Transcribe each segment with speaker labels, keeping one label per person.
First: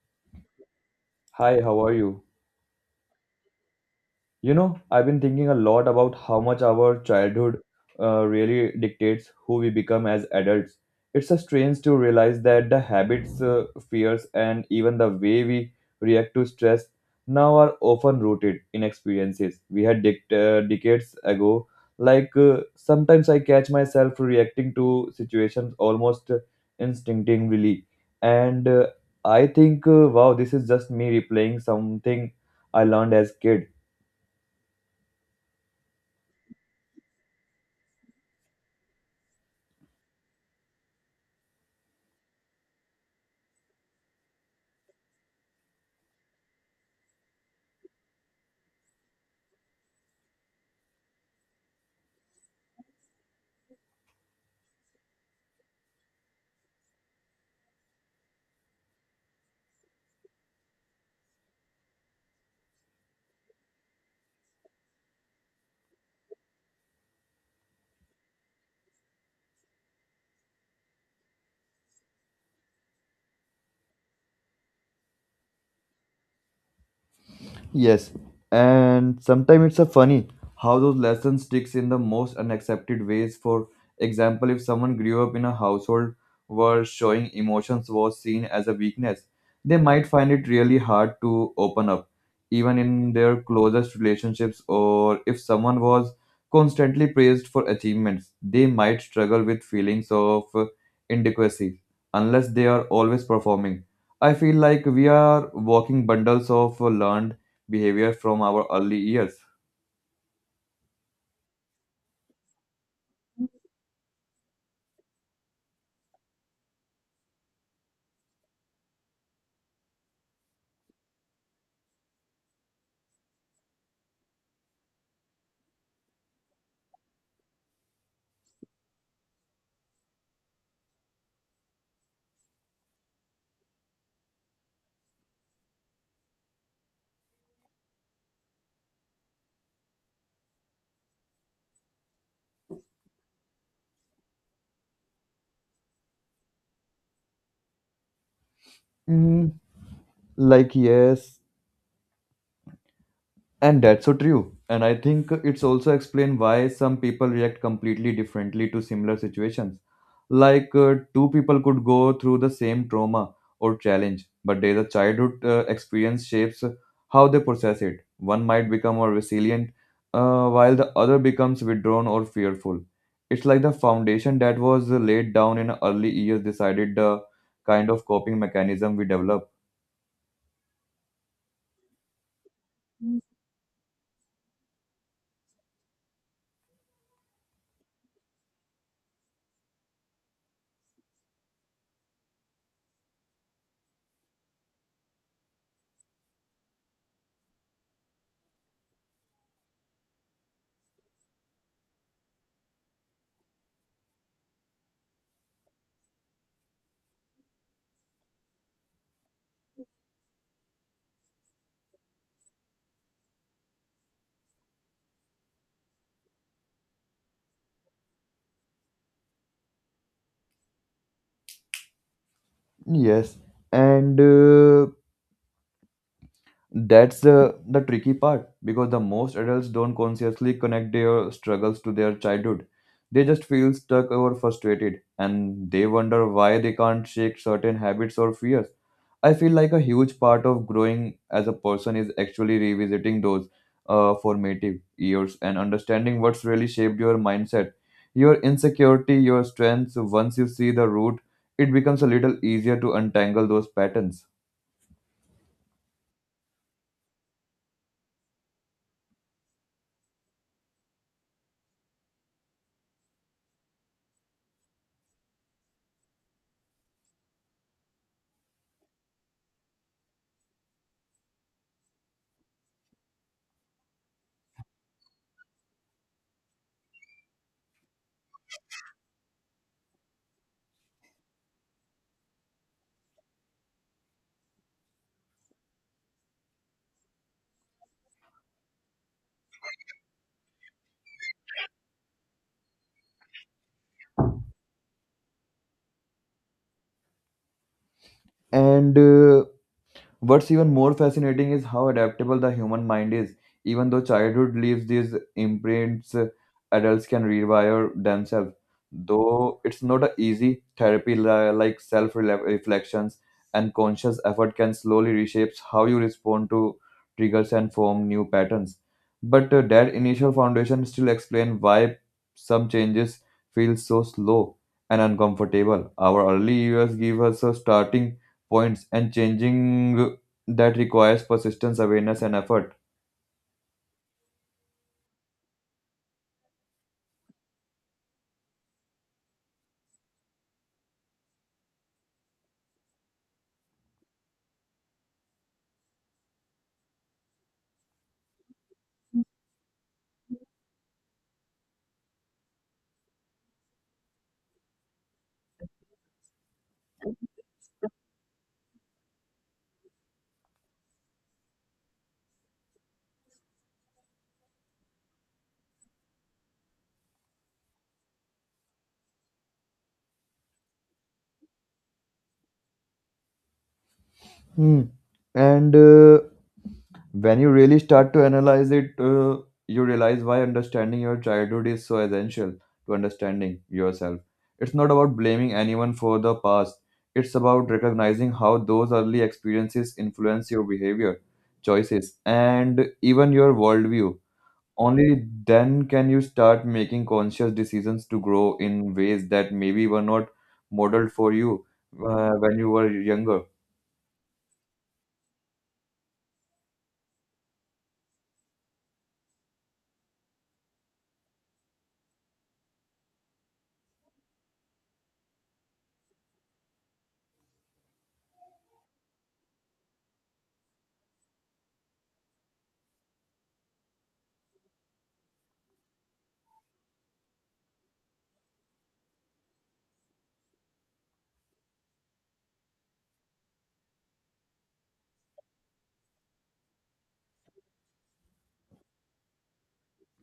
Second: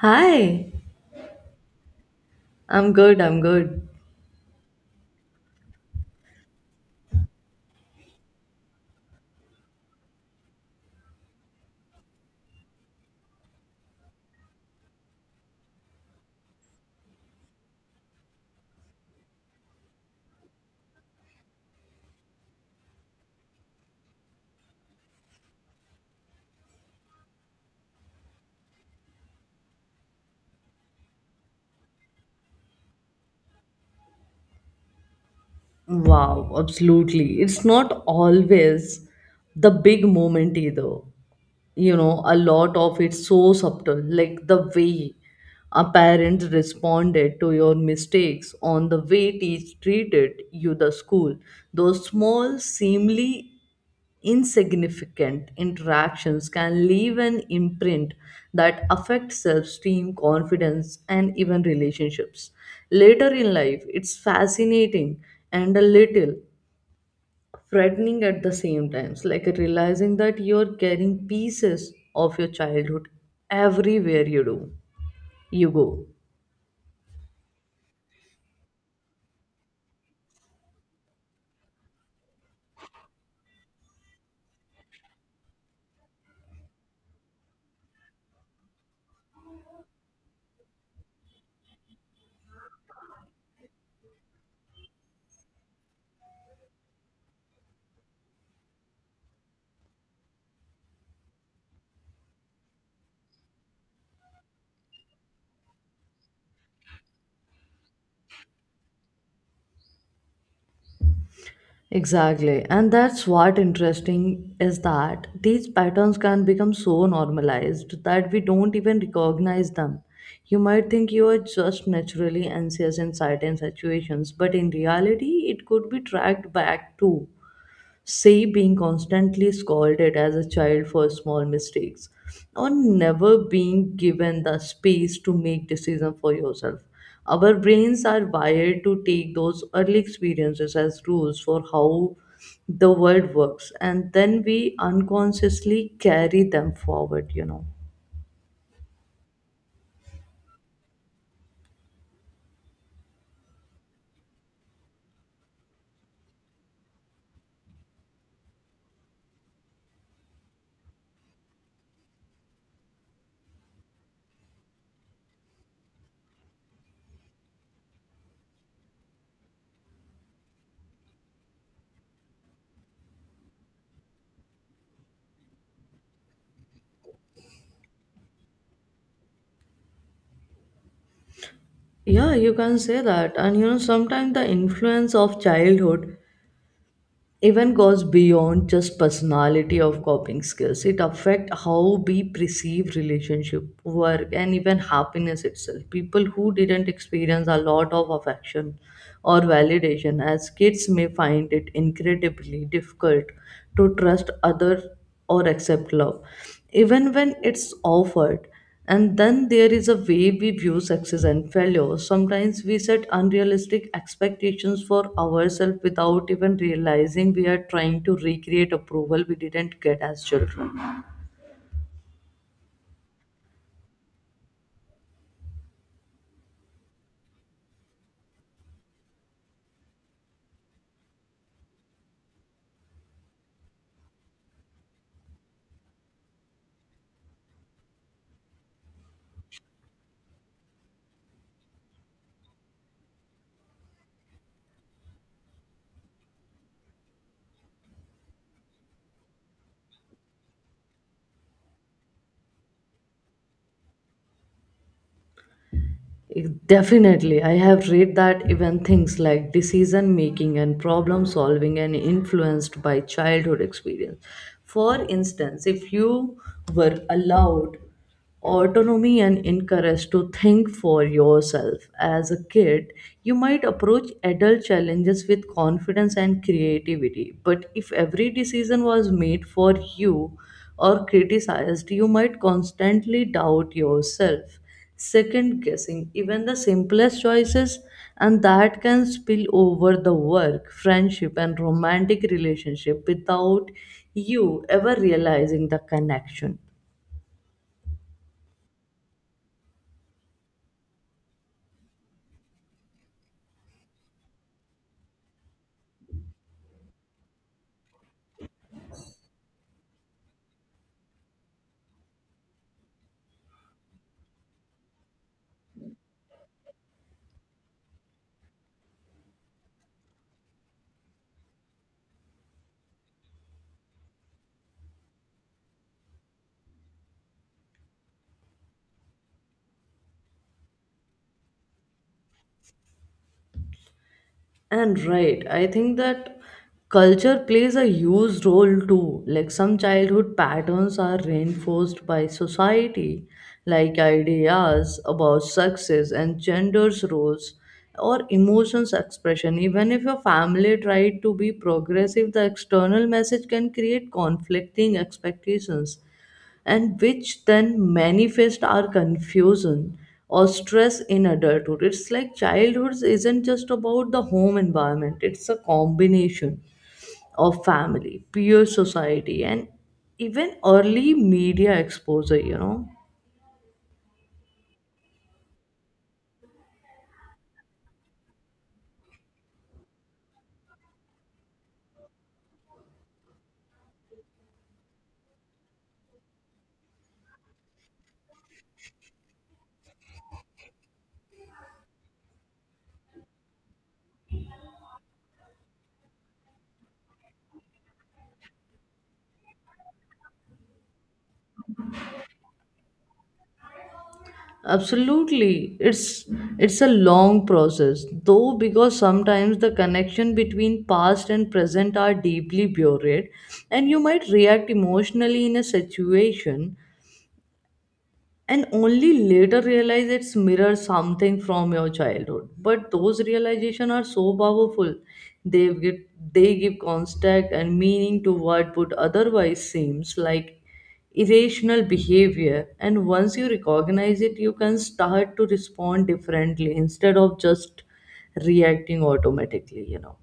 Speaker 1: Hi,
Speaker 2: Hi, how are you?
Speaker 1: I'm good, I'm good.
Speaker 2: You know, I've been thinking a lot about how much our childhood really dictates who we become as adults. It's a strange to realize that the habits, fears, and even the way we react to stress now are often rooted in experiences we had decades ago. Like sometimes I catch myself reacting to situations almost instinctively, and I think, wow, this is just me replaying something I learned as kid.
Speaker 1: Wow, absolutely. It's not always the big moment either. You know, a lot of it's so subtle, like the way our parents responded to your mistakes on the way teach treated you the school. Those small, seemingly insignificant interactions can leave an imprint that affects self-esteem, confidence, and even relationships. Later in life, it's fascinating and a little frightening at the same time. It's like realizing that you're carrying pieces of your childhood everywhere you go.
Speaker 2: Yes, and sometimes it's a funny how those lessons sticks in the most unaccepted ways. For example, if someone grew up in a household where showing emotions was seen as a weakness, they might find it really hard to open up, even in their closest relationships. Or if someone was constantly praised for achievements, they might struggle with feelings of inadequacy unless they are always performing. I feel like we are walking bundles of learned behavior from our early years.
Speaker 1: Exactly. And that's what interesting is that these patterns can become so normalized that we don't even recognize them. You might think you are just naturally anxious in certain situations, but in reality, it could be tracked back to, say, being constantly scolded as a child for small mistakes or never being given the space to make decisions for yourself. Our brains are wired to take those early experiences as rules for how the world works, and then we unconsciously carry them forward, you know.
Speaker 2: Mm, like yes, and that's so true. And I think it's also explained why some people react completely differently to similar situations. Like two people could go through the same trauma or challenge, but their childhood experience shapes how they process it. One might become more resilient, while the other becomes withdrawn or fearful. It's like the foundation that was laid down in early years decided the kind of coping mechanism we develop.
Speaker 1: Yeah, you can say that. And you know, sometimes the influence of childhood even goes beyond just personality of coping skills. It affect how we perceive relationship work and even happiness itself. People who didn't experience a lot of affection or validation as kids may find it incredibly difficult to trust other or accept love even when it's offered. And then there is a way we view success and failure. Sometimes we set unrealistic expectations for ourselves without even realizing we are trying to recreate approval we didn't get as children.
Speaker 2: Yes, and that's the tricky part because the most adults don't consciously connect their struggles to their childhood. They just feel stuck or frustrated and they wonder why they can't shake certain habits or fears. I feel like a huge part of growing as a person is actually revisiting those formative years and understanding what's really shaped your mindset, your insecurity, your strengths. Once you see the root, it becomes a little easier to untangle those patterns.
Speaker 1: Definitely, I have read that even things like decision making and problem solving are influenced by childhood experience. For instance, if you were allowed autonomy and encouraged to think for yourself as a kid, you might approach adult challenges with confidence and creativity. But if every decision was made for you or criticized, you might constantly doubt yourself, second guessing even the simplest choices, and that can spill over the work, friendship, and romantic relationship without you ever realizing the connection.
Speaker 2: And what's even more fascinating is how adaptable the human mind is. Even though childhood leaves these imprints, adults can rewire themselves. Though it's not a easy therapy like self reflections and conscious effort can slowly reshape how you respond to triggers and form new patterns. But that initial foundation still explains why some changes feel so slow and uncomfortable. Our early years give us a starting points and changing that requires persistence, awareness, and effort.
Speaker 1: And right, I think that culture plays a huge role too. Like some childhood patterns are reinforced by society, like ideas about success and gender's roles or emotions expression. Even if your family tried to be progressive, the external message can create conflicting expectations and which then manifest our confusion or stress in adulthood. It's like childhood isn't just about the home environment, it's a combination of family, peer society, and even early media exposure, you know.
Speaker 2: Hmm. And when you really start to analyze it, you realize why understanding your childhood is so essential to understanding yourself. It's not about blaming anyone for the past, it's about recognizing how those early experiences influence your behavior, choices, and even your worldview. Only then can you start making conscious decisions to grow in ways that maybe were not modeled for you when you were younger.
Speaker 1: Absolutely. It's a long process, though, because sometimes the connection between past and present are deeply buried, and you might react emotionally in a situation and only later realize it's mirrors something from your childhood. But those realizations are so powerful. they give they give context and meaning to what would otherwise seems like irrational behavior, and once you recognize it, you can start to respond differently instead of just reacting automatically, you know.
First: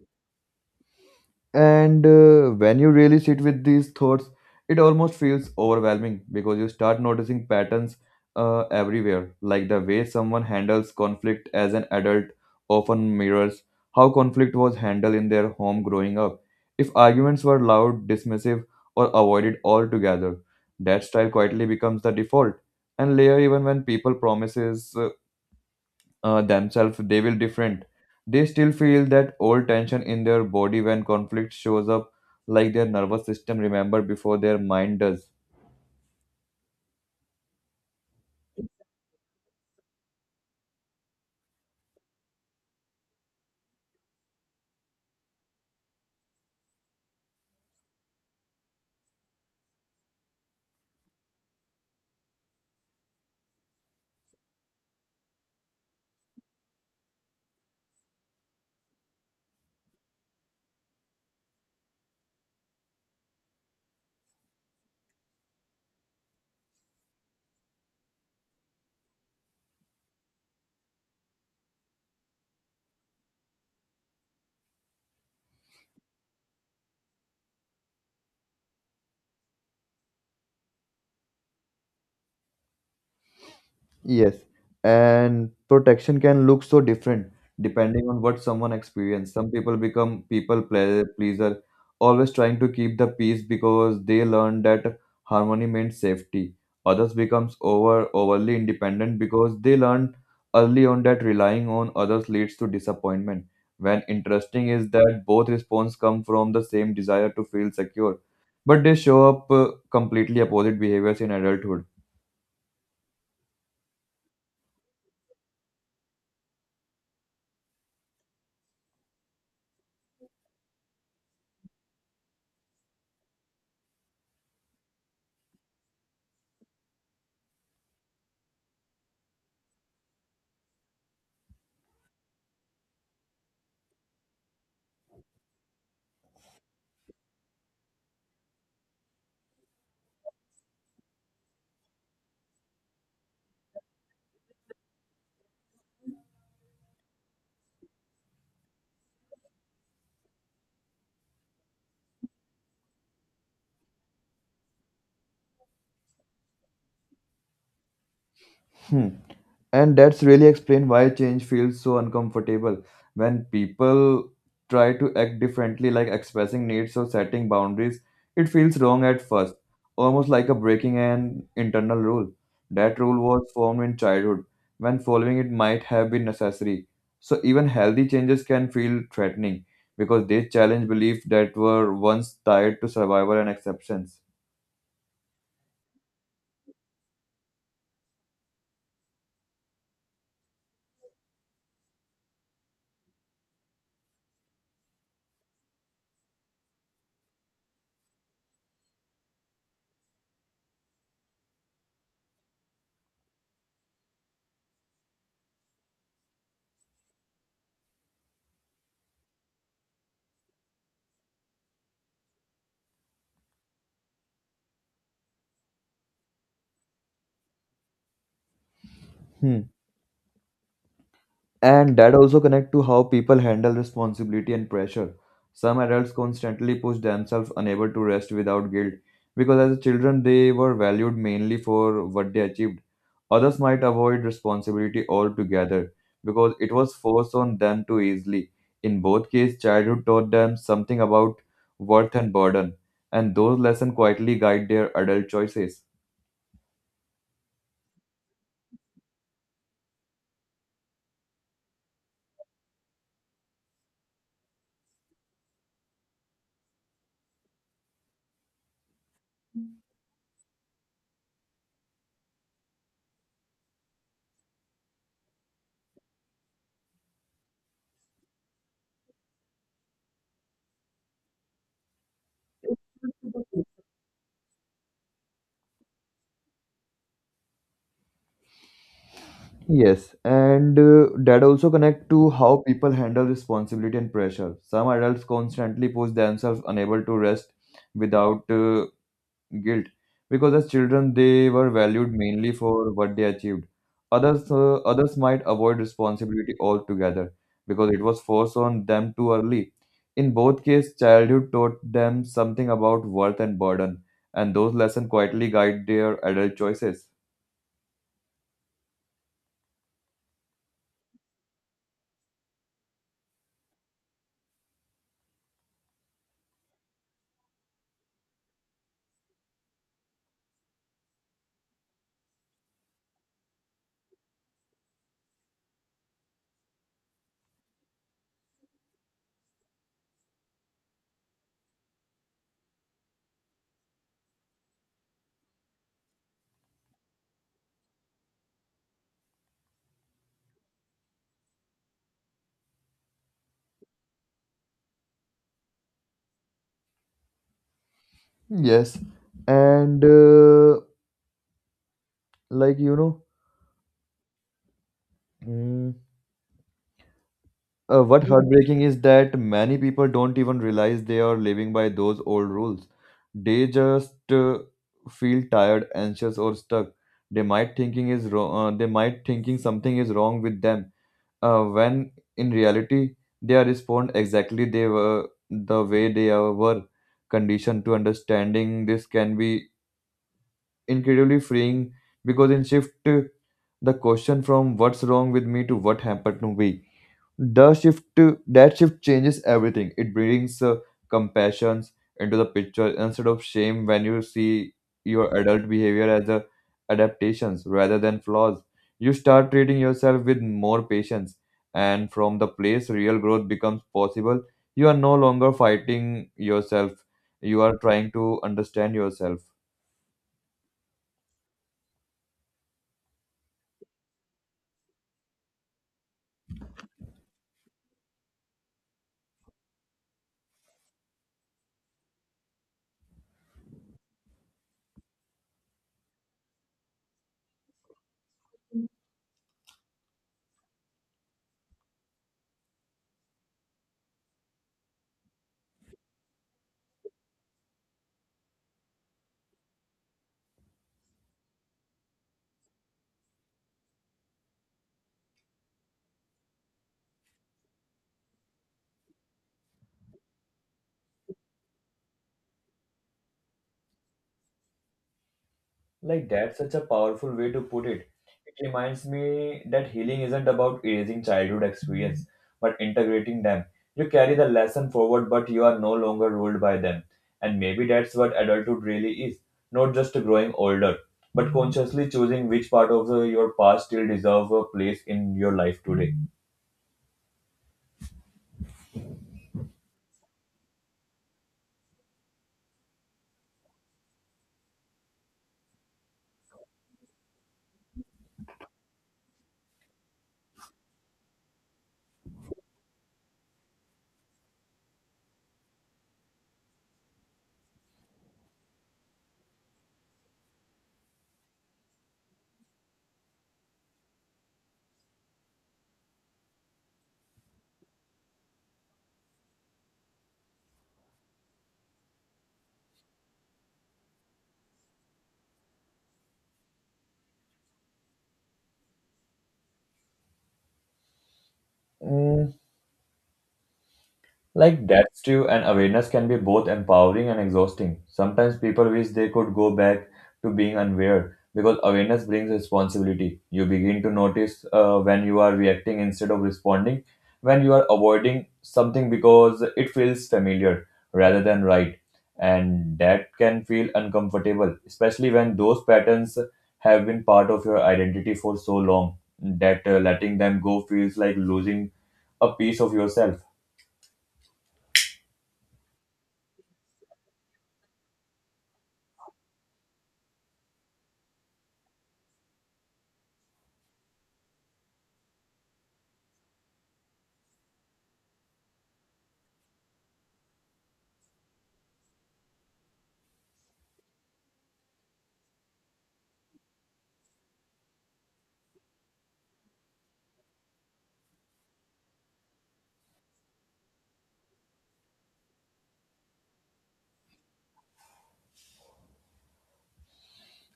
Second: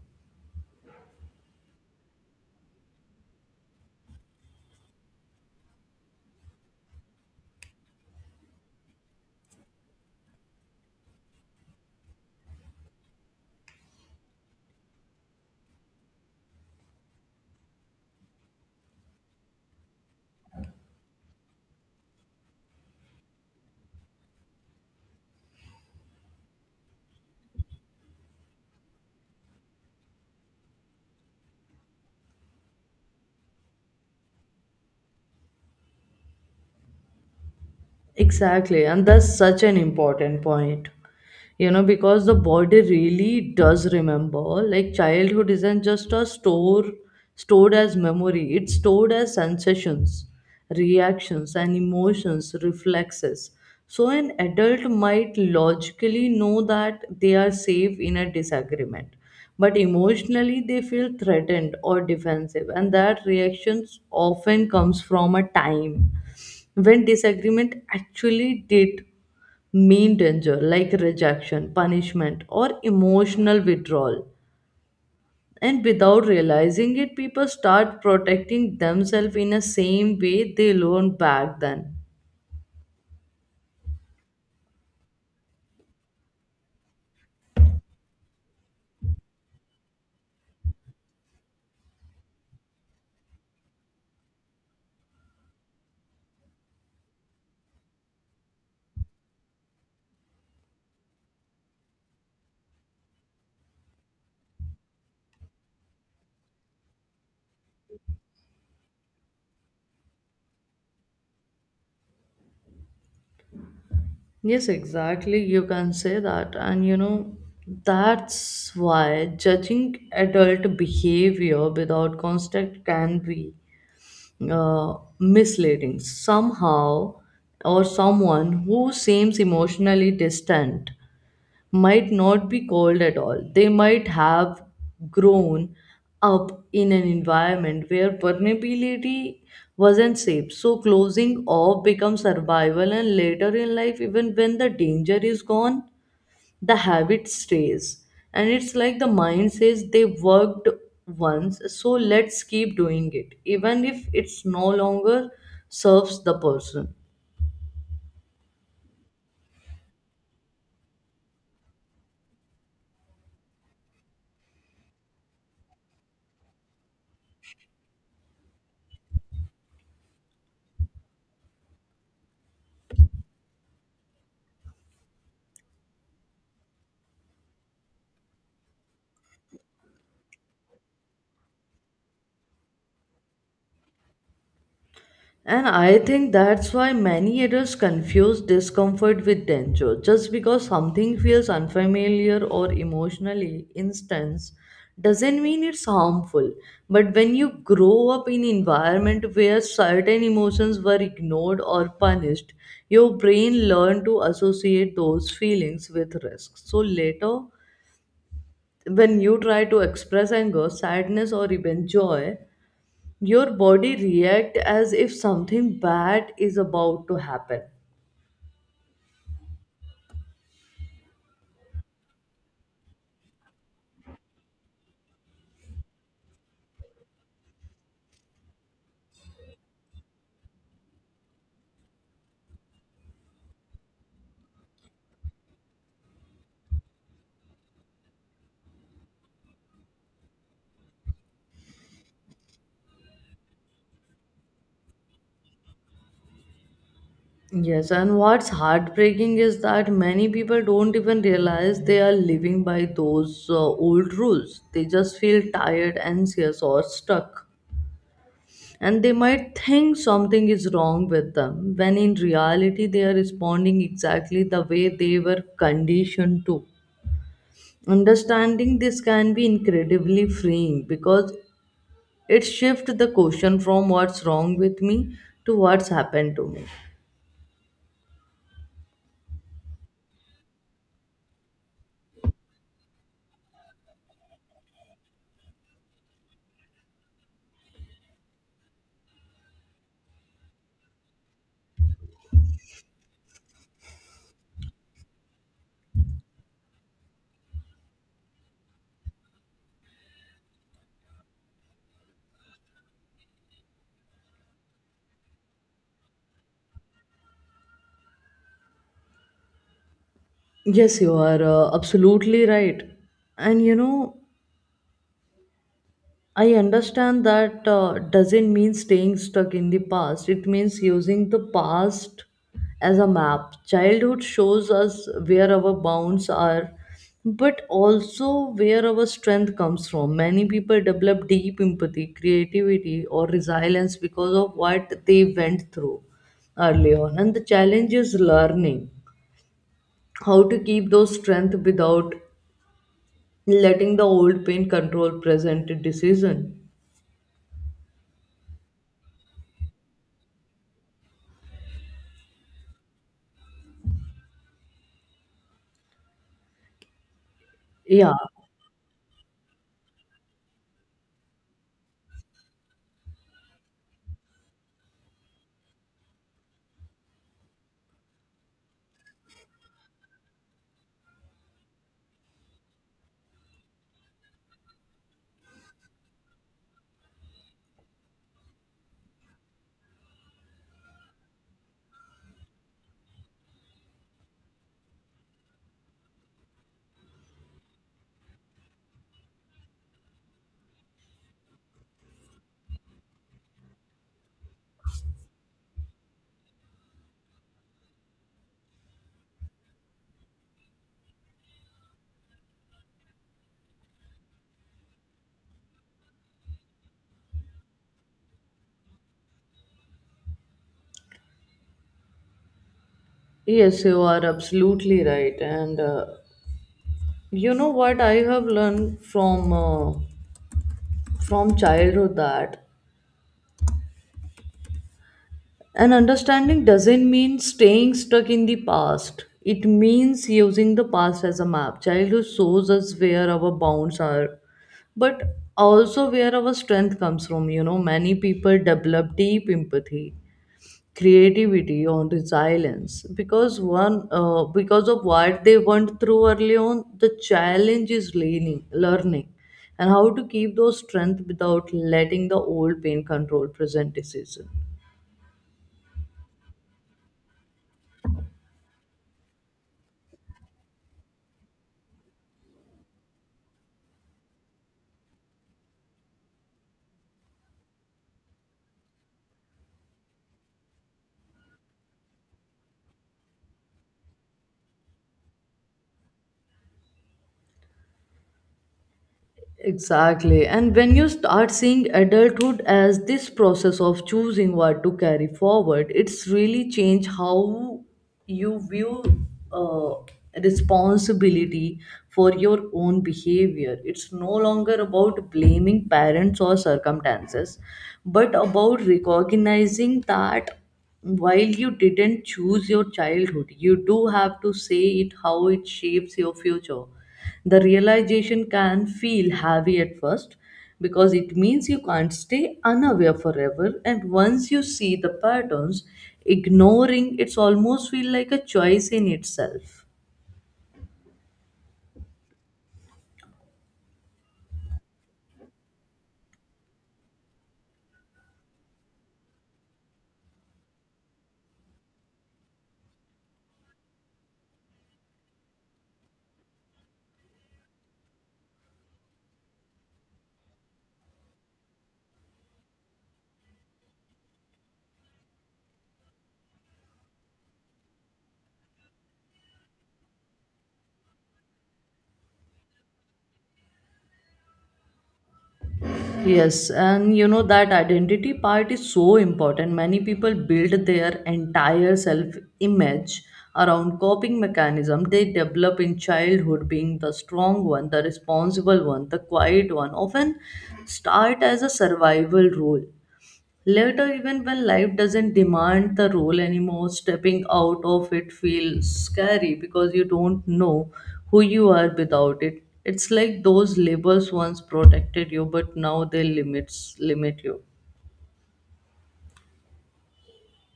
Speaker 2: And when you really sit with these thoughts, it almost feels overwhelming because you start noticing patterns everywhere, like the way someone handles conflict as an adult often mirrors how conflict was handled in their home growing up. If arguments were loud, dismissive, or avoided altogether, that style quietly becomes the default. And later, even when people promises themselves they will different, they still feel that old tension in their body when conflict shows up, like their nervous system remember before their mind does.
Speaker 1: Exactly, and that's such an important point. You know, because the body really does remember. Like childhood isn't just a store stored as memory, it's stored as sensations, reactions, and emotions, reflexes. So an adult might logically know that they are safe in a disagreement, but emotionally they feel threatened or defensive, and that reaction often comes from a time when disagreement actually did mean danger, like rejection, punishment, or emotional withdrawal. And without realizing it, people start protecting themselves in the same way they learned back then.
Speaker 2: Yes, and protection can look so different depending on what someone experiences. Some people become people pleaser, always trying to keep the peace because they learn that harmony means safety. Others becomes overly independent because they learn early on that relying on others leads to disappointment. When interesting is that both responses come from the same desire to feel secure, but they show up completely opposite behaviors in adulthood.
Speaker 1: Yes, exactly. You can say that. And you know, that's why judging adult behavior without context can be, misleading. Somehow, or someone who seems emotionally distant might not be cold at all. They might have grown up in an environment where vulnerability wasn't safe. So closing off becomes survival, and later in life, even when the danger is gone, the habit stays. And it's like the mind says they worked once, so let's keep doing it even if it's no longer serves the person.
Speaker 2: Hmm. And that's really explain why change feels so uncomfortable when people try to act differently, like expressing needs or setting boundaries. It feels wrong at first, almost like a breaking an internal rule. That rule was formed in childhood when following it might have been necessary, so even healthy changes can feel threatening because they challenge beliefs that were once tied to survival and acceptance.
Speaker 1: And I think that's why many adults confuse discomfort with danger. Just because something feels unfamiliar or emotionally intense doesn't mean it's harmful. But when you grow up in environment where certain emotions were ignored or punished, your brain learn to associate those feelings with risk. So later, when you try to express anger, sadness, or even joy, your body react as if something bad is about to happen.
Speaker 2: Hmm. And that also connect to how people handle responsibility and pressure. Some adults constantly push themselves unable to rest without guilt because as children they were valued mainly for what they achieved. Others might avoid responsibility altogether because it was forced on them too easily. In both cases, childhood taught them something about worth and burden, and those lessons quietly guide their adult choices.
Speaker 1: Yes, and what's heartbreaking is that many people don't even realize they are living by those old rules. They just feel tired, anxious, or stuck, and they might think something is wrong with them when in reality they are responding exactly the way they were conditioned to. Understanding this can be incredibly freeing, because it shifts the question from what's wrong with me to what's happened to me.
Speaker 2: Yes, and that also connect to how people handle responsibility and pressure. Some adults constantly push themselves unable to rest without guilt because as children they were valued mainly for what they achieved. Others might avoid responsibility altogether because it was forced on them too early. In both cases, childhood taught them something about worth and burden, and those lessons quietly guide their adult choices.
Speaker 1: Yes, you are absolutely right. And you know, I understand that doesn't mean staying stuck in the past. It means using the past as a map. Childhood shows us where our bounds are, but also where our strength comes from. Many people develop deep empathy, creativity, or resilience because of what they went through early on. And the challenge is learning how to keep those strength without letting the old pain control present decision.
Speaker 2: Yes, and like, mm,
Speaker 1: Yeah.
Speaker 2: what heartbreaking is that many people don't even realize they are living by those old rules. They just feel tired, anxious, or stuck. They might thinking is wrong. They might thinking something is wrong with them. When in reality, they are respond exactly they were the way they were conditioned to understanding. This can be incredibly freeing because in shift, uh, the question from what's wrong with me to what happened to me. That shift changes everything. It brings compassion into the picture instead of shame when you see your adult behavior as a adaptations rather than flaws. You start treating yourself with more patience, and from the place real growth becomes possible. You are no longer fighting yourself. You are trying to understand yourself.
Speaker 1: Yes, you are absolutely right. And you know what I have learned from from childhood that an understanding doesn't mean staying stuck in the past. It means using the past as a map. Childhood shows us where our bounds are, but also where our strength comes from. You know, many people develop deep empathy, creativity on resilience because one because of what they went through early on. The challenge is learning and how to keep those strength without letting the old pain control present decision.
Speaker 2: Like that's such a powerful way to put it. It reminds me that healing isn't about erasing childhood experience, but integrating them. You carry the lesson forward, but you are no longer ruled by them. And maybe that's what adulthood really is, not just growing older, but consciously choosing which part of your past still deserve a place in your life today.
Speaker 1: Exactly. And when you start seeing adulthood as this process of choosing what to carry forward, it's really changed how you view, uh, responsibility for your own behavior. It's no longer about blaming parents or circumstances, but about recognizing that while you didn't choose your childhood, you do have to say it how it shapes your future. The realization can feel heavy at first, because it means you can't stay unaware forever, and once you see the patterns, ignoring it's almost feel like a choice in itself.
Speaker 2: Like that's true, and awareness can be both empowering and exhausting. Sometimes people wish they could go back to being unaware because awareness brings responsibility. You begin to notice when you are reacting instead of responding, when you are avoiding something because it feels familiar rather than right, and that can feel uncomfortable, especially when those patterns have been part of your identity for so long that letting them go feels like losing a piece of yourself.
Speaker 1: Yes, and you know, that identity part is so important. Many people build their entire self image around coping mechanism they develop in childhood. Being the strong one, the responsible one, the quiet one often start as a survival role. Later, even when life doesn't demand the role anymore, stepping out of it feels scary because you don't know who you are without it. It's like those labels once protected you, but now they limit you.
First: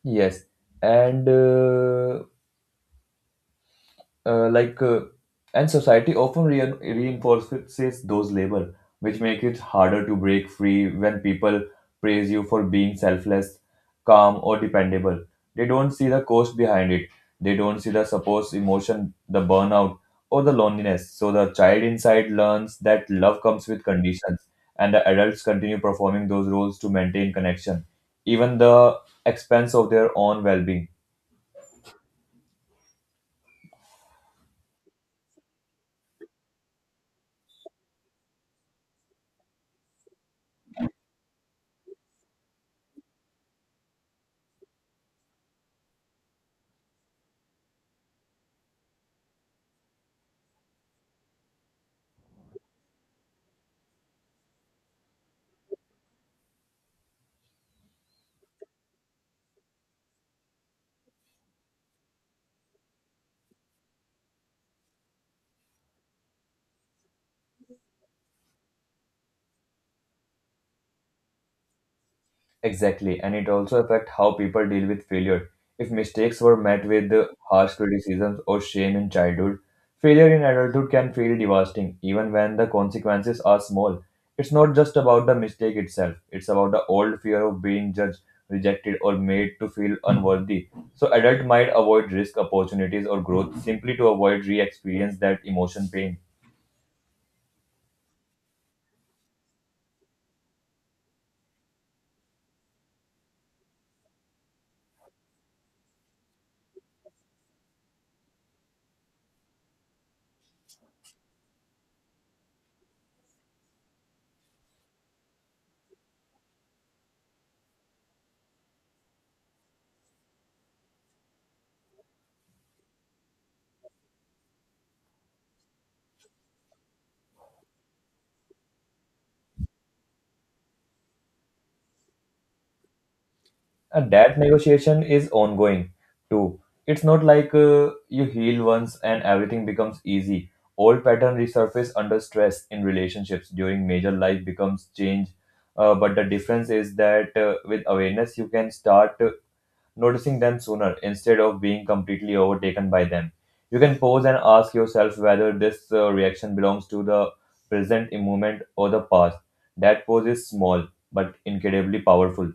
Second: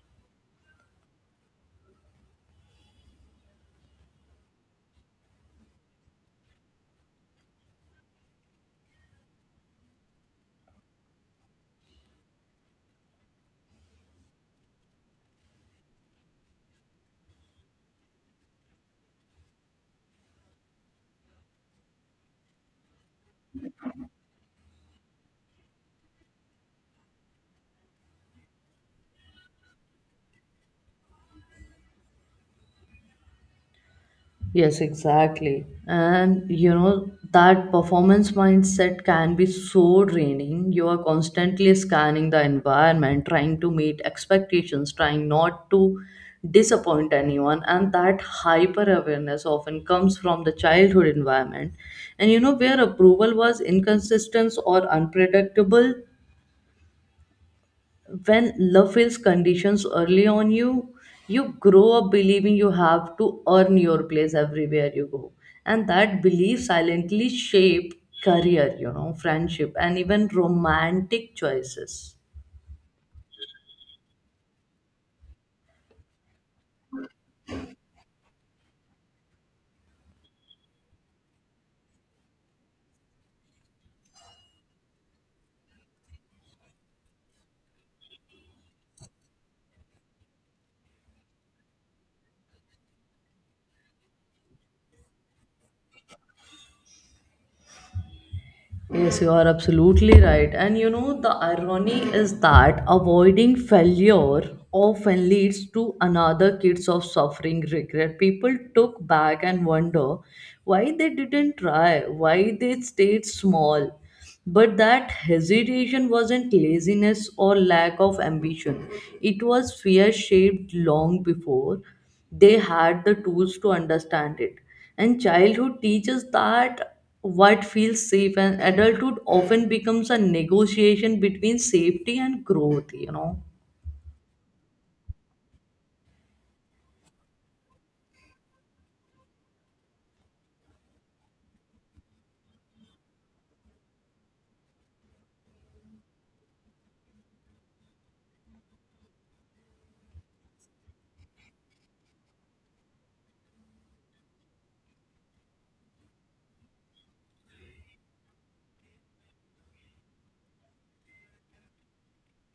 Speaker 2: Yes, and uh, uh, like uh, and society often reinforces those labels, which make it harder to break free when people praise you for being selfless, calm, or dependable. They don't see the cost behind it. They don't see the supposed emotion, the burnout, or the loneliness. So the child inside learns that love comes with conditions, and the adults continue performing those roles to maintain connection, even the expense of their own well-being.
Speaker 1: Yes, exactly. And you know, that performance mindset can be so draining. You are constantly scanning the environment, trying to meet expectations, trying not to disappoint anyone. And that hyper awareness often comes from the childhood environment. And you know, where approval was inconsistent or unpredictable, when love feels conditions early on, you grow up believing you have to earn your place everywhere you go, and that belief silently shape career, you know, friendship and even romantic choices.
Speaker 2: Exactly, and it also affects how people deal with failure. If mistakes were met with harsh criticisms or shame in childhood, failure in adulthood can feel devastating, even when the consequences are small. It's not just about the mistake itself, it's about the old fear of being judged, rejected, or made to feel unworthy. So, adults might avoid risk, opportunities, or growth simply to avoid re experience that emotion pain.
Speaker 1: Yes, you are absolutely right. And you know, the irony is that avoiding failure often leads to another kids of suffering regret. People took back and wonder why they didn't try, why they stayed small. But that hesitation wasn't laziness or lack of ambition, it was fear shaped long before they had the tools to understand it. And childhood teaches that what feels safe and adulthood often becomes a negotiation between safety and growth, you know.
Speaker 2: And that negotiation is ongoing too. It's not like you heal once and everything becomes easy. Old pattern resurface under stress in relationships during major life becomes change. But the difference is that with awareness, you can start noticing them sooner instead of being completely overtaken by them. You can pause and ask yourself whether this reaction belongs to the present moment or the past. That pause is small but incredibly powerful.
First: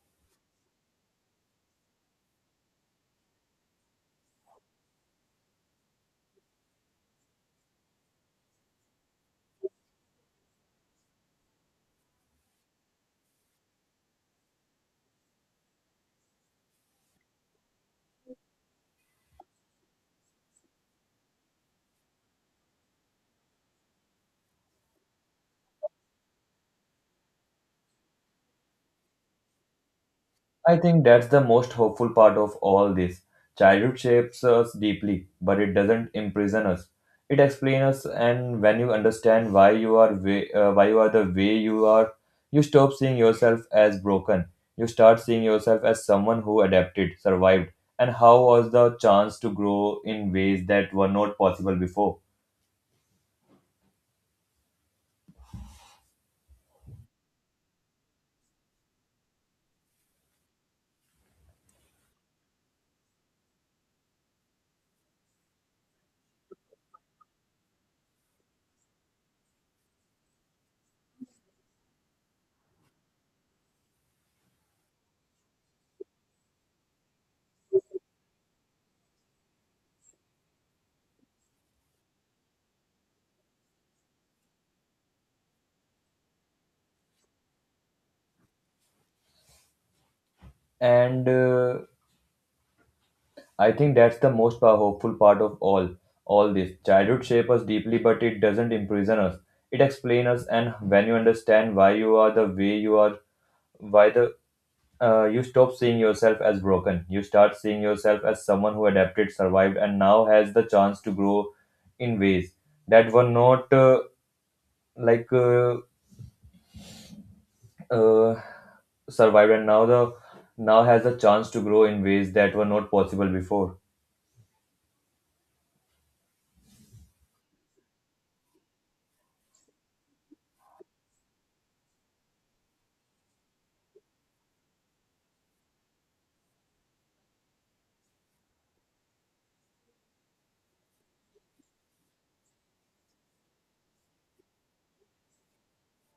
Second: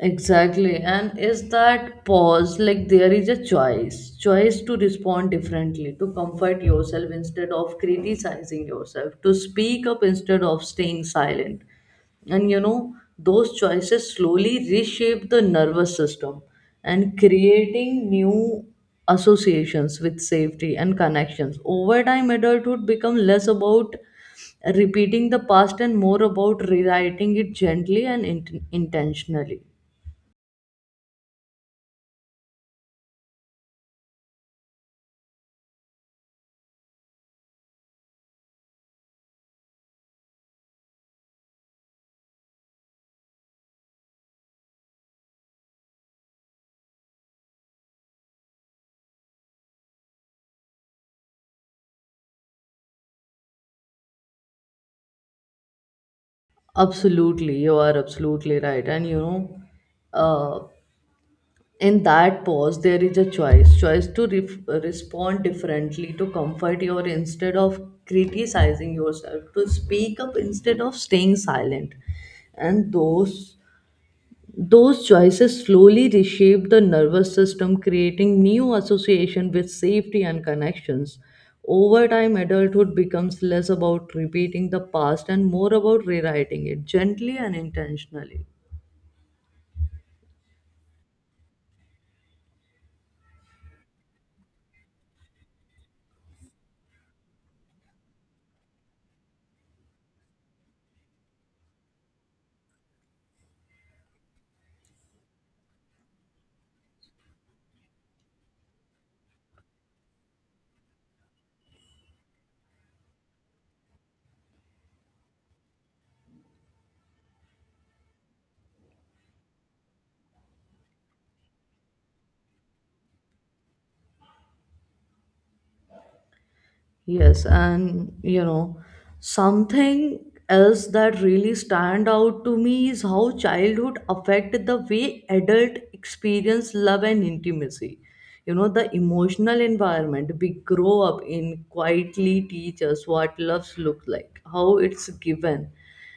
Speaker 1: Exactly. And is that pause like there is a choice to respond differently, to comfort yourself instead of criticizing yourself, to speak up instead of staying silent. And you know, those choices slowly reshape the nervous system and creating new associations with safety and connections. Over time, adulthood becomes less about repeating the past and more about rewriting it gently and intentionally.
Speaker 2: I think that's the most hopeful part of all this. Childhood shapes us deeply, but it doesn't imprison us. It explains us, and when you understand why you are the way you are, you stop seeing yourself as broken. You start seeing yourself as someone who adapted, survived, and how was the chance to grow in ways that were not possible before.
Speaker 1: Absolutely, you are absolutely right. And you know, uh, in that pause, there is a choice to ref respond differently, to comfort your instead of criticizing yourself, to speak up instead of staying silent. And those choices slowly reshape the nervous system, creating new association with safety and connections. Over time, adulthood becomes less about repeating the past and more about rewriting it gently and intentionally.
Speaker 2: And I think that's the most hopeful part of all this. Childhood shapes us deeply, but it doesn't imprison us. It explains us, and when you understand why you are the way you are, why the you stop seeing yourself as broken. You start seeing yourself as someone who adapted, survived, and now has the chance to grow in ways that were not like uh, survived, and now has the chance to grow in ways that were not possible before.
Speaker 1: Yes, and you know, something else that really stand out to me is how childhood affect the way adult experience love and intimacy. You know, the emotional environment we grow up in quietly teach us what loves look like, how it's given,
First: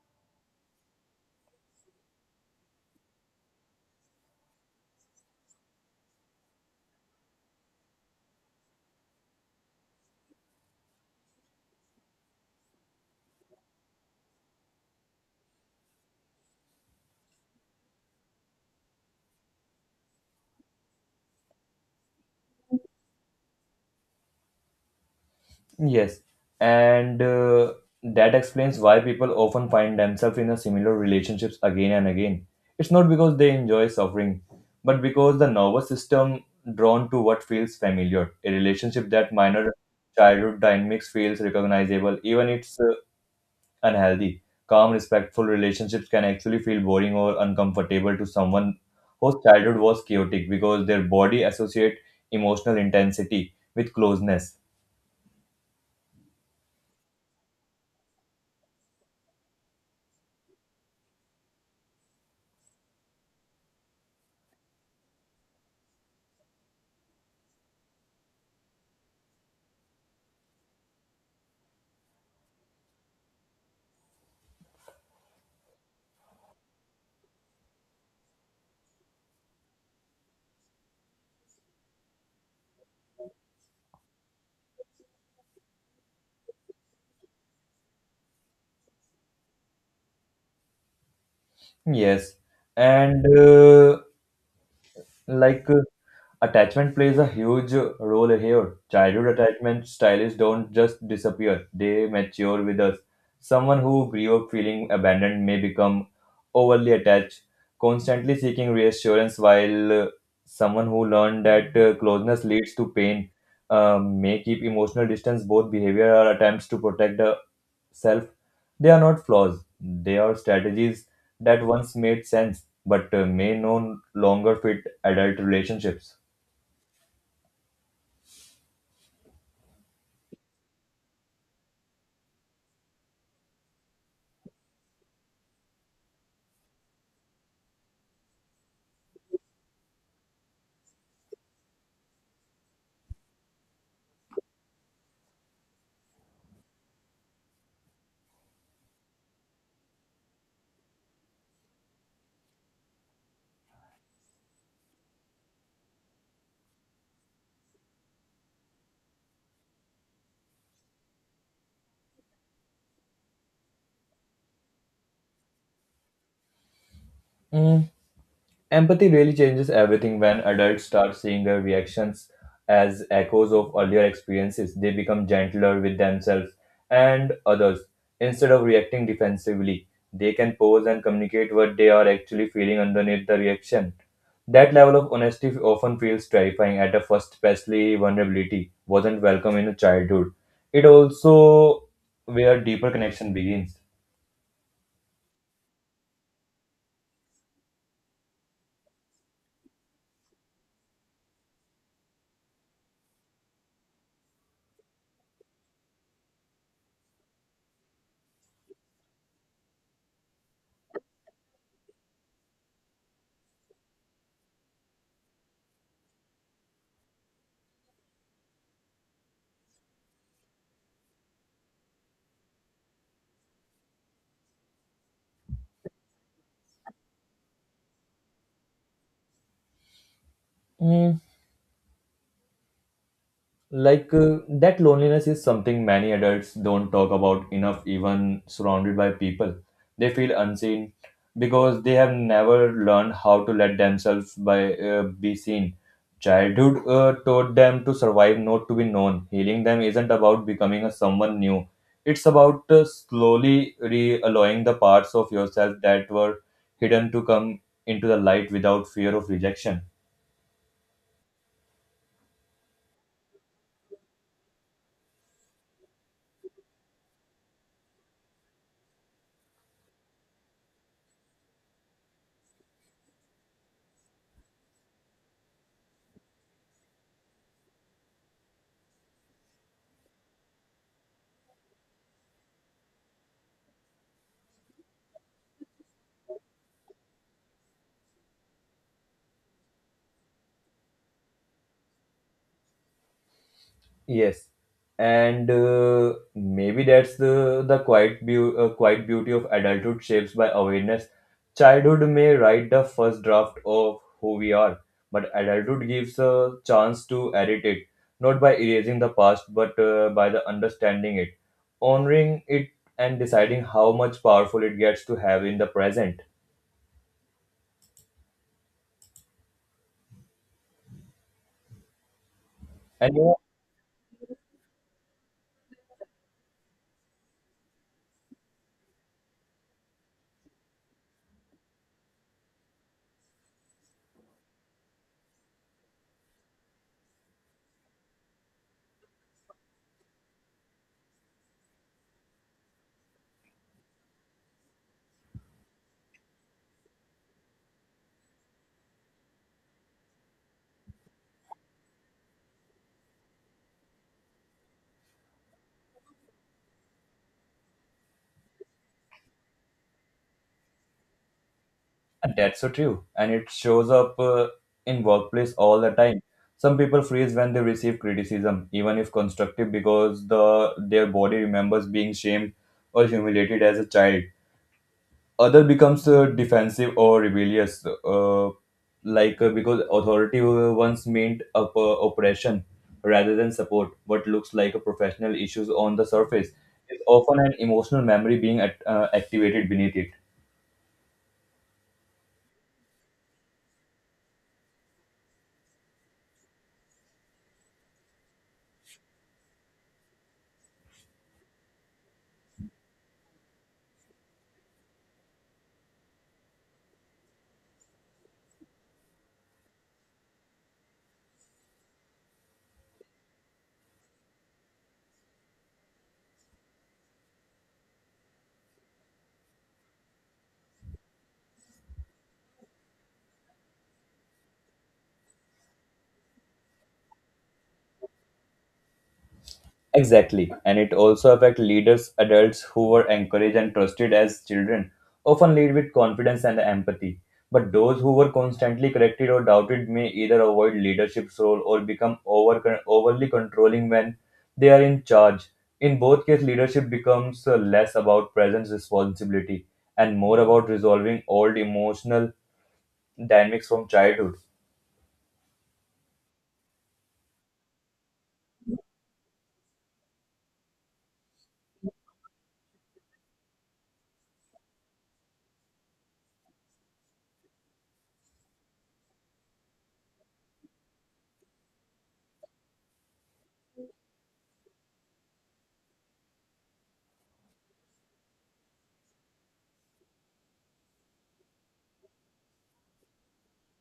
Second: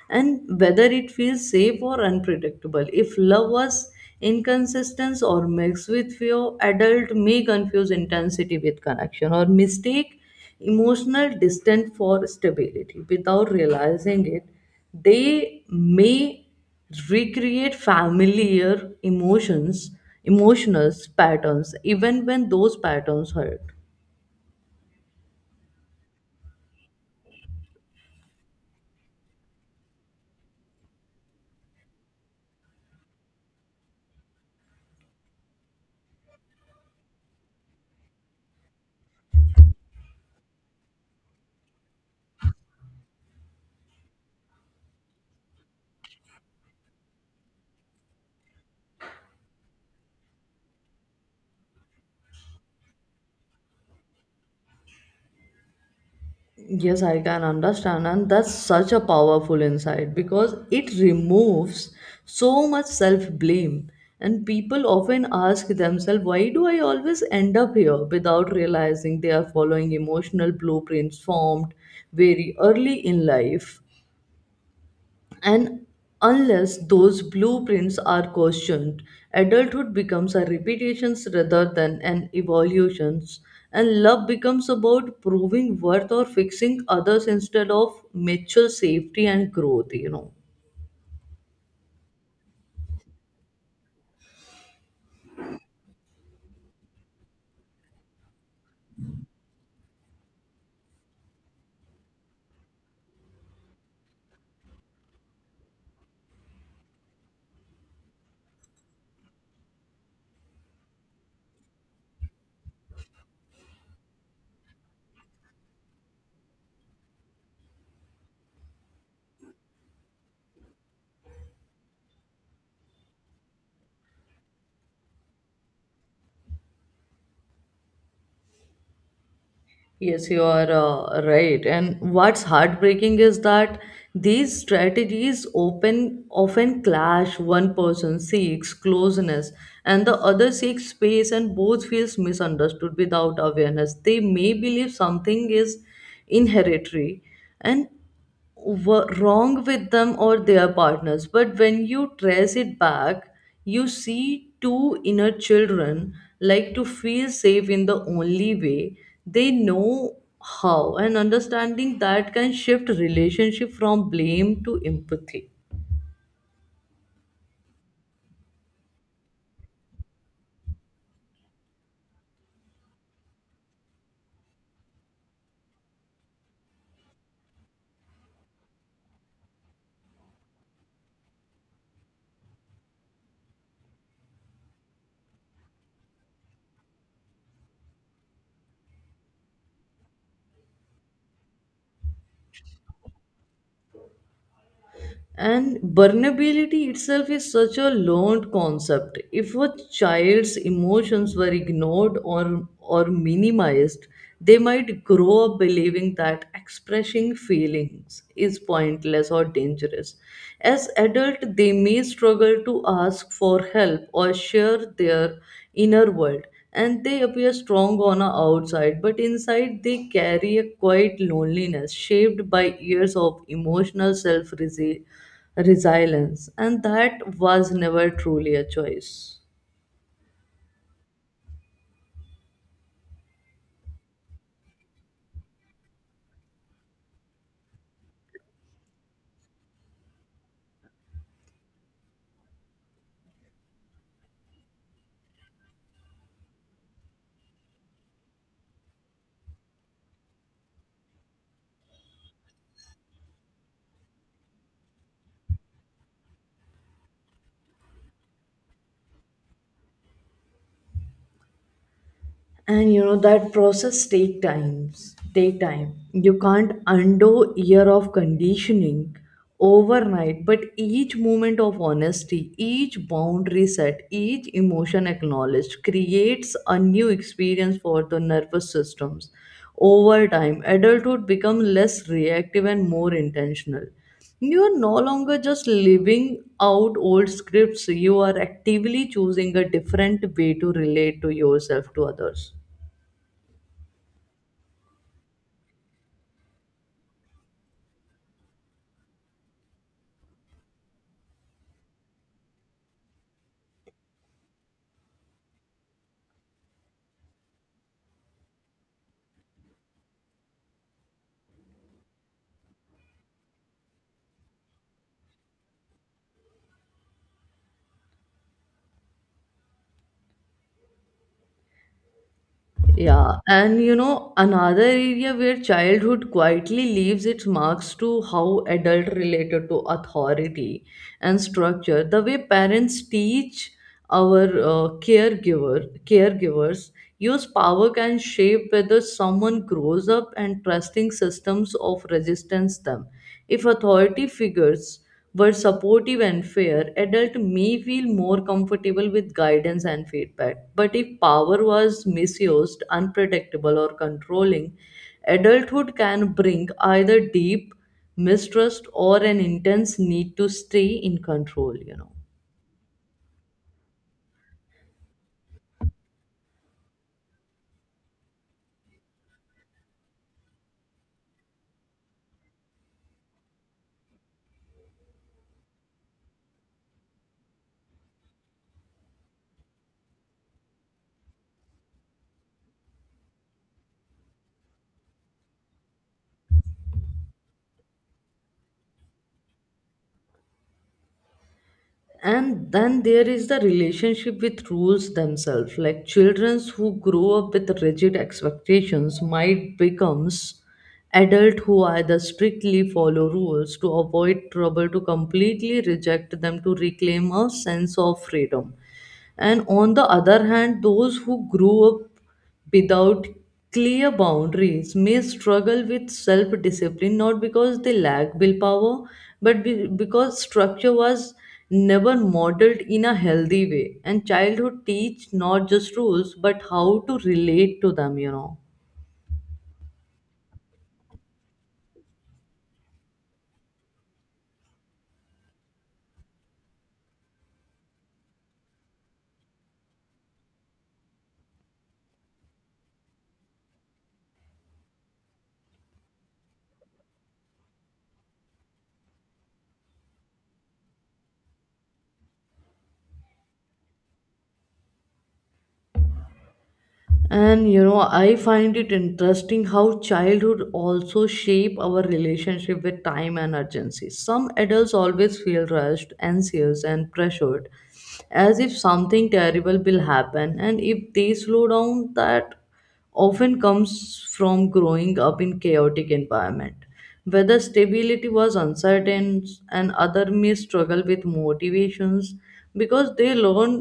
Speaker 1: and whether it feels safe or unpredictable. If love was inconsistent or mixed with fear, adult may confuse intensity with connection or mistake emotional distance for stability without realizing it. They may recreate familiar emotions, emotional patterns, even when those patterns hurt.
Speaker 2: Yes, and that explains why people often find themselves in a similar relationships again and again. It's not because they enjoy suffering, but because the nervous system drawn to what feels familiar. A relationship that minor childhood dynamics feels recognizable, even it's unhealthy. Calm, respectful relationships can actually feel boring or uncomfortable to someone whose childhood was chaotic because their body associate emotional intensity with closeness.
Speaker 1: Yes, I can understand, and that's such a powerful insight because it removes so much self blame. And people often ask themselves, why do I always end up here without realizing they are following emotional blueprints formed very early in life? And unless those blueprints are questioned, adulthood becomes a repetition rather than an evolution, and love becomes about proving worth or fixing others instead of mutual safety and growth, you know.
Speaker 2: Yes, and like uh, attachment plays a huge role here. Childhood attachment styles don't just disappear, they mature with us. Someone who grew up feeling abandoned may become overly attached, constantly seeking reassurance, while someone who learned that closeness leads to pain may keep emotional distance. Both behavior are attempts to protect self, they are not flaws. They are strategies that once made sense but may no longer fit adult relationships.
Speaker 1: Yes, you are right. And what's heartbreaking is that these strategies open often clash. One person seeks closeness and the other seeks space, and both feels misunderstood without awareness. They may believe something is inheritary and were wrong with them or their partners. But when you trace it back, you see two inner children like to feel safe in the only way they know how, and understanding that can shift relationship from blame to empathy.
Speaker 2: Mm, empathy really changes everything when adults start seeing their reactions as echoes of earlier experiences. They become gentler with themselves and others. Instead of reacting defensively, they can pause and communicate what they are actually feeling underneath the reaction. That level of honesty often feels terrifying at a first, especially vulnerability wasn't welcome in childhood. It also where deeper connection begins.
Speaker 1: And vulnerability itself is such a learned concept. If a child's emotions were ignored or minimized, they might grow up believing that expressing feelings is pointless or dangerous. As adult, they may struggle to ask for help or share their inner world and they appear strong on the outside, but inside they carry a quiet loneliness shaped by years of emotional self resilience, and that was never truly a choice.
Speaker 2: Mm, that loneliness is something many adults don't talk about enough, even surrounded by people. They feel unseen because they have never learned how to let themselves by be seen. Childhood taught them to survive, not to be known. Healing them isn't about becoming a someone new. It's about slowly re-allowing the parts of yourself that were hidden to come into the light without fear of rejection.
Speaker 1: And you know that process take time. You can't undo year of conditioning overnight, but each moment of honesty, each boundary set, each emotion acknowledged creates a new experience for the nervous systems. Over time adulthood become less reactive and more intentional. You are no longer just living out old scripts, you are actively choosing a different way to relate to yourself to others.
Speaker 2: Yes, and maybe that's the quiet beauty of adulthood shapes by awareness. Childhood may write the first draft of who we are, but adulthood gives a chance to edit it, not by erasing the past, but by the understanding it, honoring it, and deciding how much powerful it gets to have in the present. And you know,
Speaker 1: Yeah, and you know, another area where childhood quietly leaves its marks to how adult related to authority and structure. The way parents teach our caregivers use power can shape whether someone grows up and trusting systems of resistance them. If authority figures were supportive and fair, adult may feel more comfortable with guidance and feedback. But if power was misused, unpredictable, or controlling, adulthood can bring either deep mistrust or an intense need to stay in control, you know.
Speaker 2: that's so true. And it shows up in workplace all the time. Some people freeze when they receive criticism, even if constructive, because their body remembers being shamed or humiliated as a child. Other becomes defensive or rebellious, because authority once meant oppression rather than support. What looks like a professional issues on the surface is often an emotional memory being activated beneath it.
Speaker 1: And then there is the relationship with rules themselves, like children who grow up with rigid expectations might becomes adult who either strictly follow rules to avoid trouble to completely reject them to reclaim a sense of freedom. And on the other hand, those who grow up without clear boundaries may struggle with self discipline, not because they lack willpower but because structure was never modeled in a healthy way. And childhood teach not just rules but how to relate to them, you know.
Speaker 2: Exactly, and it also affect leaders. Adults who were encouraged and trusted as children often lead with confidence and empathy. But those who were constantly corrected or doubted may either avoid leadership's role or become overly controlling when they are in charge. In both cases, leadership becomes less about presence responsibility and more about resolving old emotional dynamics from childhood.
Speaker 1: And you know, I find it interesting how childhood also shape our relationship with time and urgency. Some adults always feel rushed, anxious, and pressured, as if something terrible will happen. And if they slow down, that often comes from growing up in chaotic environment whether stability was uncertain. And other may struggle with motivations because they learn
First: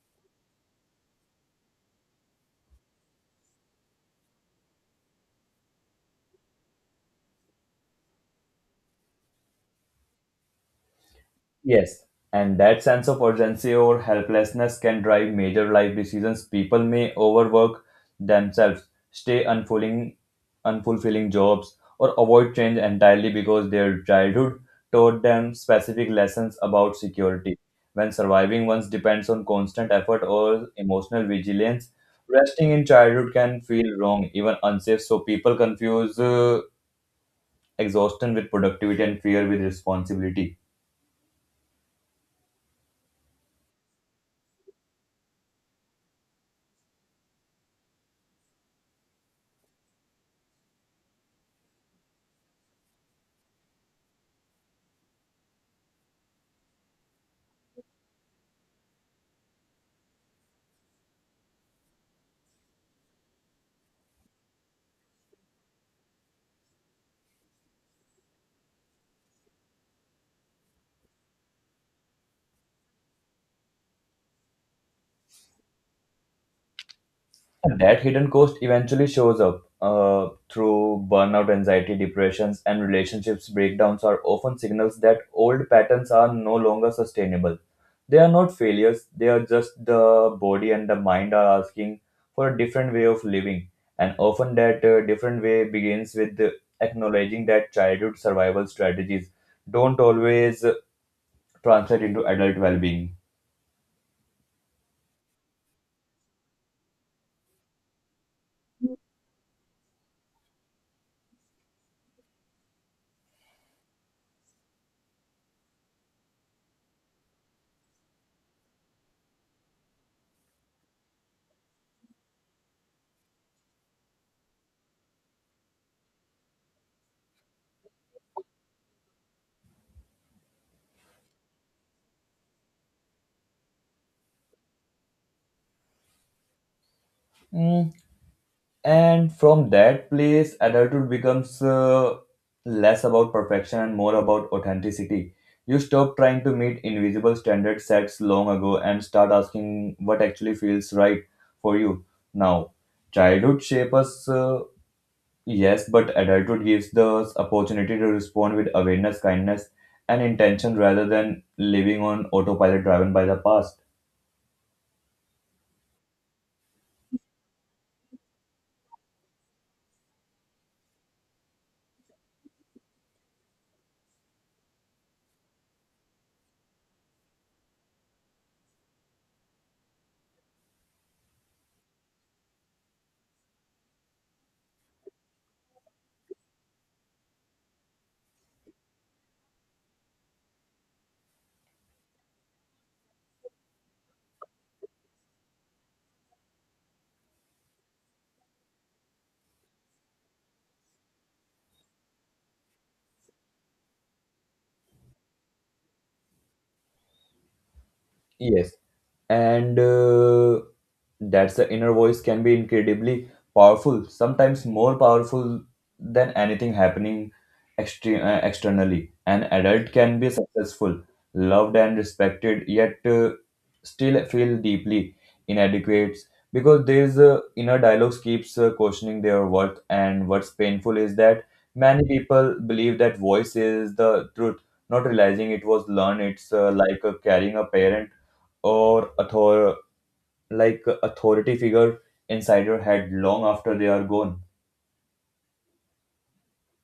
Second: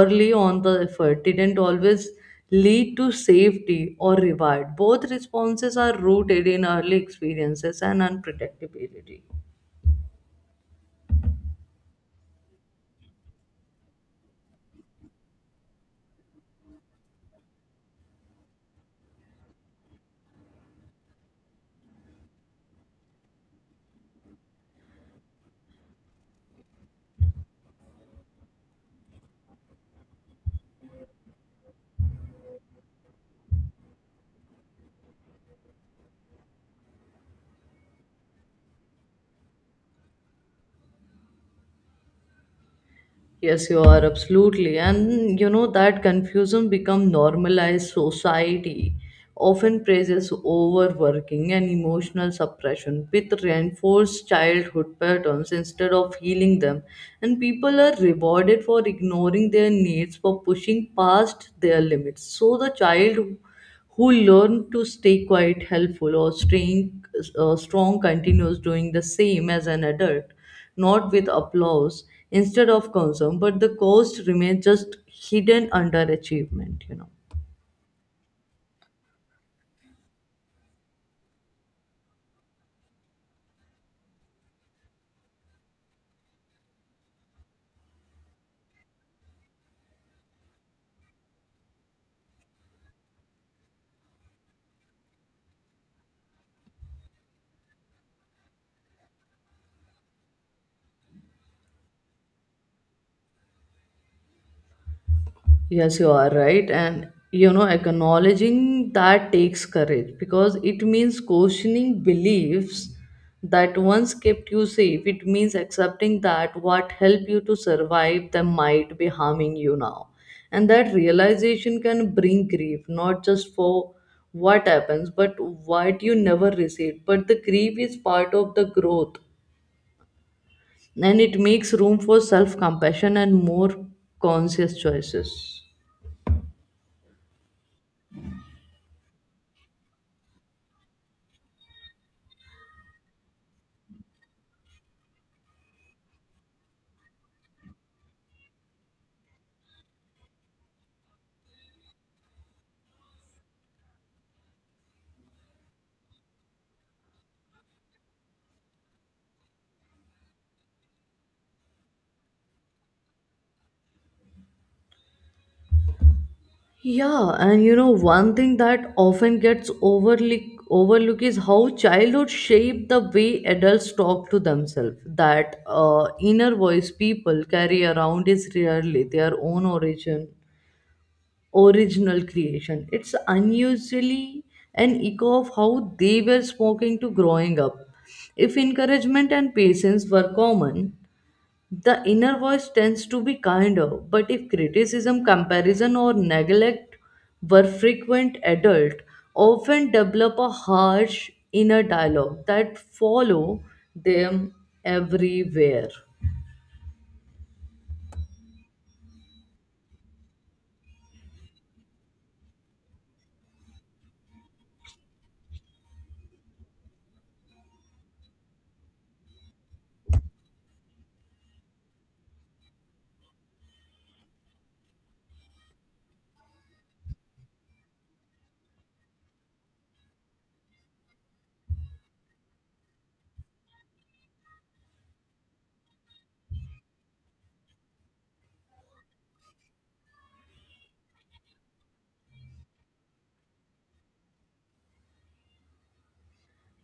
Speaker 1: early on the effort didn't always lead to safety or reward. Both responses are rooted in early experiences and unpredictability.
Speaker 2: Yes, and that sense of urgency or helplessness can drive major life decisions. People may overwork themselves, stay unfulfilling jobs, or avoid change entirely because their childhood taught them specific lessons about security. When surviving once depends on constant effort or emotional vigilance, resting in childhood can feel wrong, even unsafe. So people confuse exhaustion with productivity and fear with responsibility.
Speaker 1: Yes, you are absolutely. And you know that confusion become normalized society often praises overworking and emotional suppression with reinforced childhood patterns instead of healing them. And people are rewarded for ignoring their needs for pushing past their limits. So the child who learn to stay quite helpful or staying strong continues doing the same as an adult, not with applause instead of concern, but the cost remains just hidden under achievement, you know.
Speaker 2: That hidden cost eventually shows up through burnout, anxiety, depressions, and relationships breakdowns are often signals that old patterns are no longer sustainable. They are not failures, they are just the body and the mind are asking for a different way of living. And often that different way begins with acknowledging that childhood survival strategies don't always translate into adult well being.
Speaker 1: Yes, you are right. And you know, acknowledging that takes courage because it means questioning beliefs that once kept you safe. It means accepting that what helped you to survive them might be harming you now. And that realization can bring grief, not just for what happens, but what you never received. But the grief is part of the growth and it makes room for self compassion and more conscious choices.
Speaker 2: And from that place, adulthood becomes less about perfection and more about authenticity. You stop trying to meet invisible standards set long ago and start asking what actually feels right for you now. Childhood shapes us, yes, but adulthood gives us opportunity to respond with awareness, kindness, and intention rather than living on autopilot driven by the past.
Speaker 1: Yeah, and you know, one thing that often gets overly overlooked is how childhood shape the way adults talk to themselves. That inner voice people carry around is rarely their own origin, original creation. It's unusually an echo of how they were spoken to growing up. If encouragement and patience were common, the inner voice tends to be kinder, but if criticism, comparison, or neglect were frequent, adult often develop a harsh inner dialogue that follow them everywhere.
Speaker 2: Yes. And That's the inner voice can be incredibly powerful, sometimes more powerful than anything happening externally. An adult can be successful, loved, and respected, yet still feel deeply inadequate because there's inner dialogues keeps questioning their worth. And what's painful is that many people believe that voice is the truth, not realizing it was learned. It's carrying a parent or author like a authority figure inside your head long after they are gone.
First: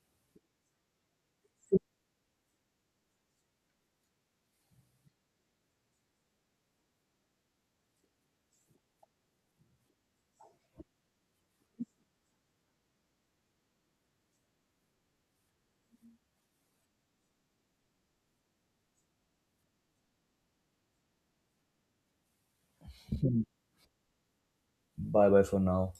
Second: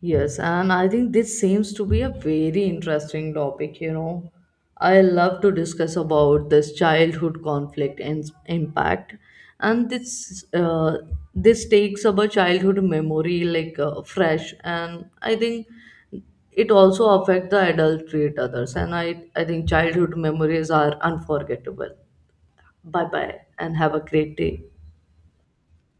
Speaker 1: Yes, and I think this seems to be a very interesting topic, you know. I love to discuss about this childhood conflict and impact, and this takes up a childhood memory like fresh, and I think it also affect the adult treat others, and I think childhood memories are unforgettable. Bye bye, and have a great day.
Speaker 2: Bye bye for now.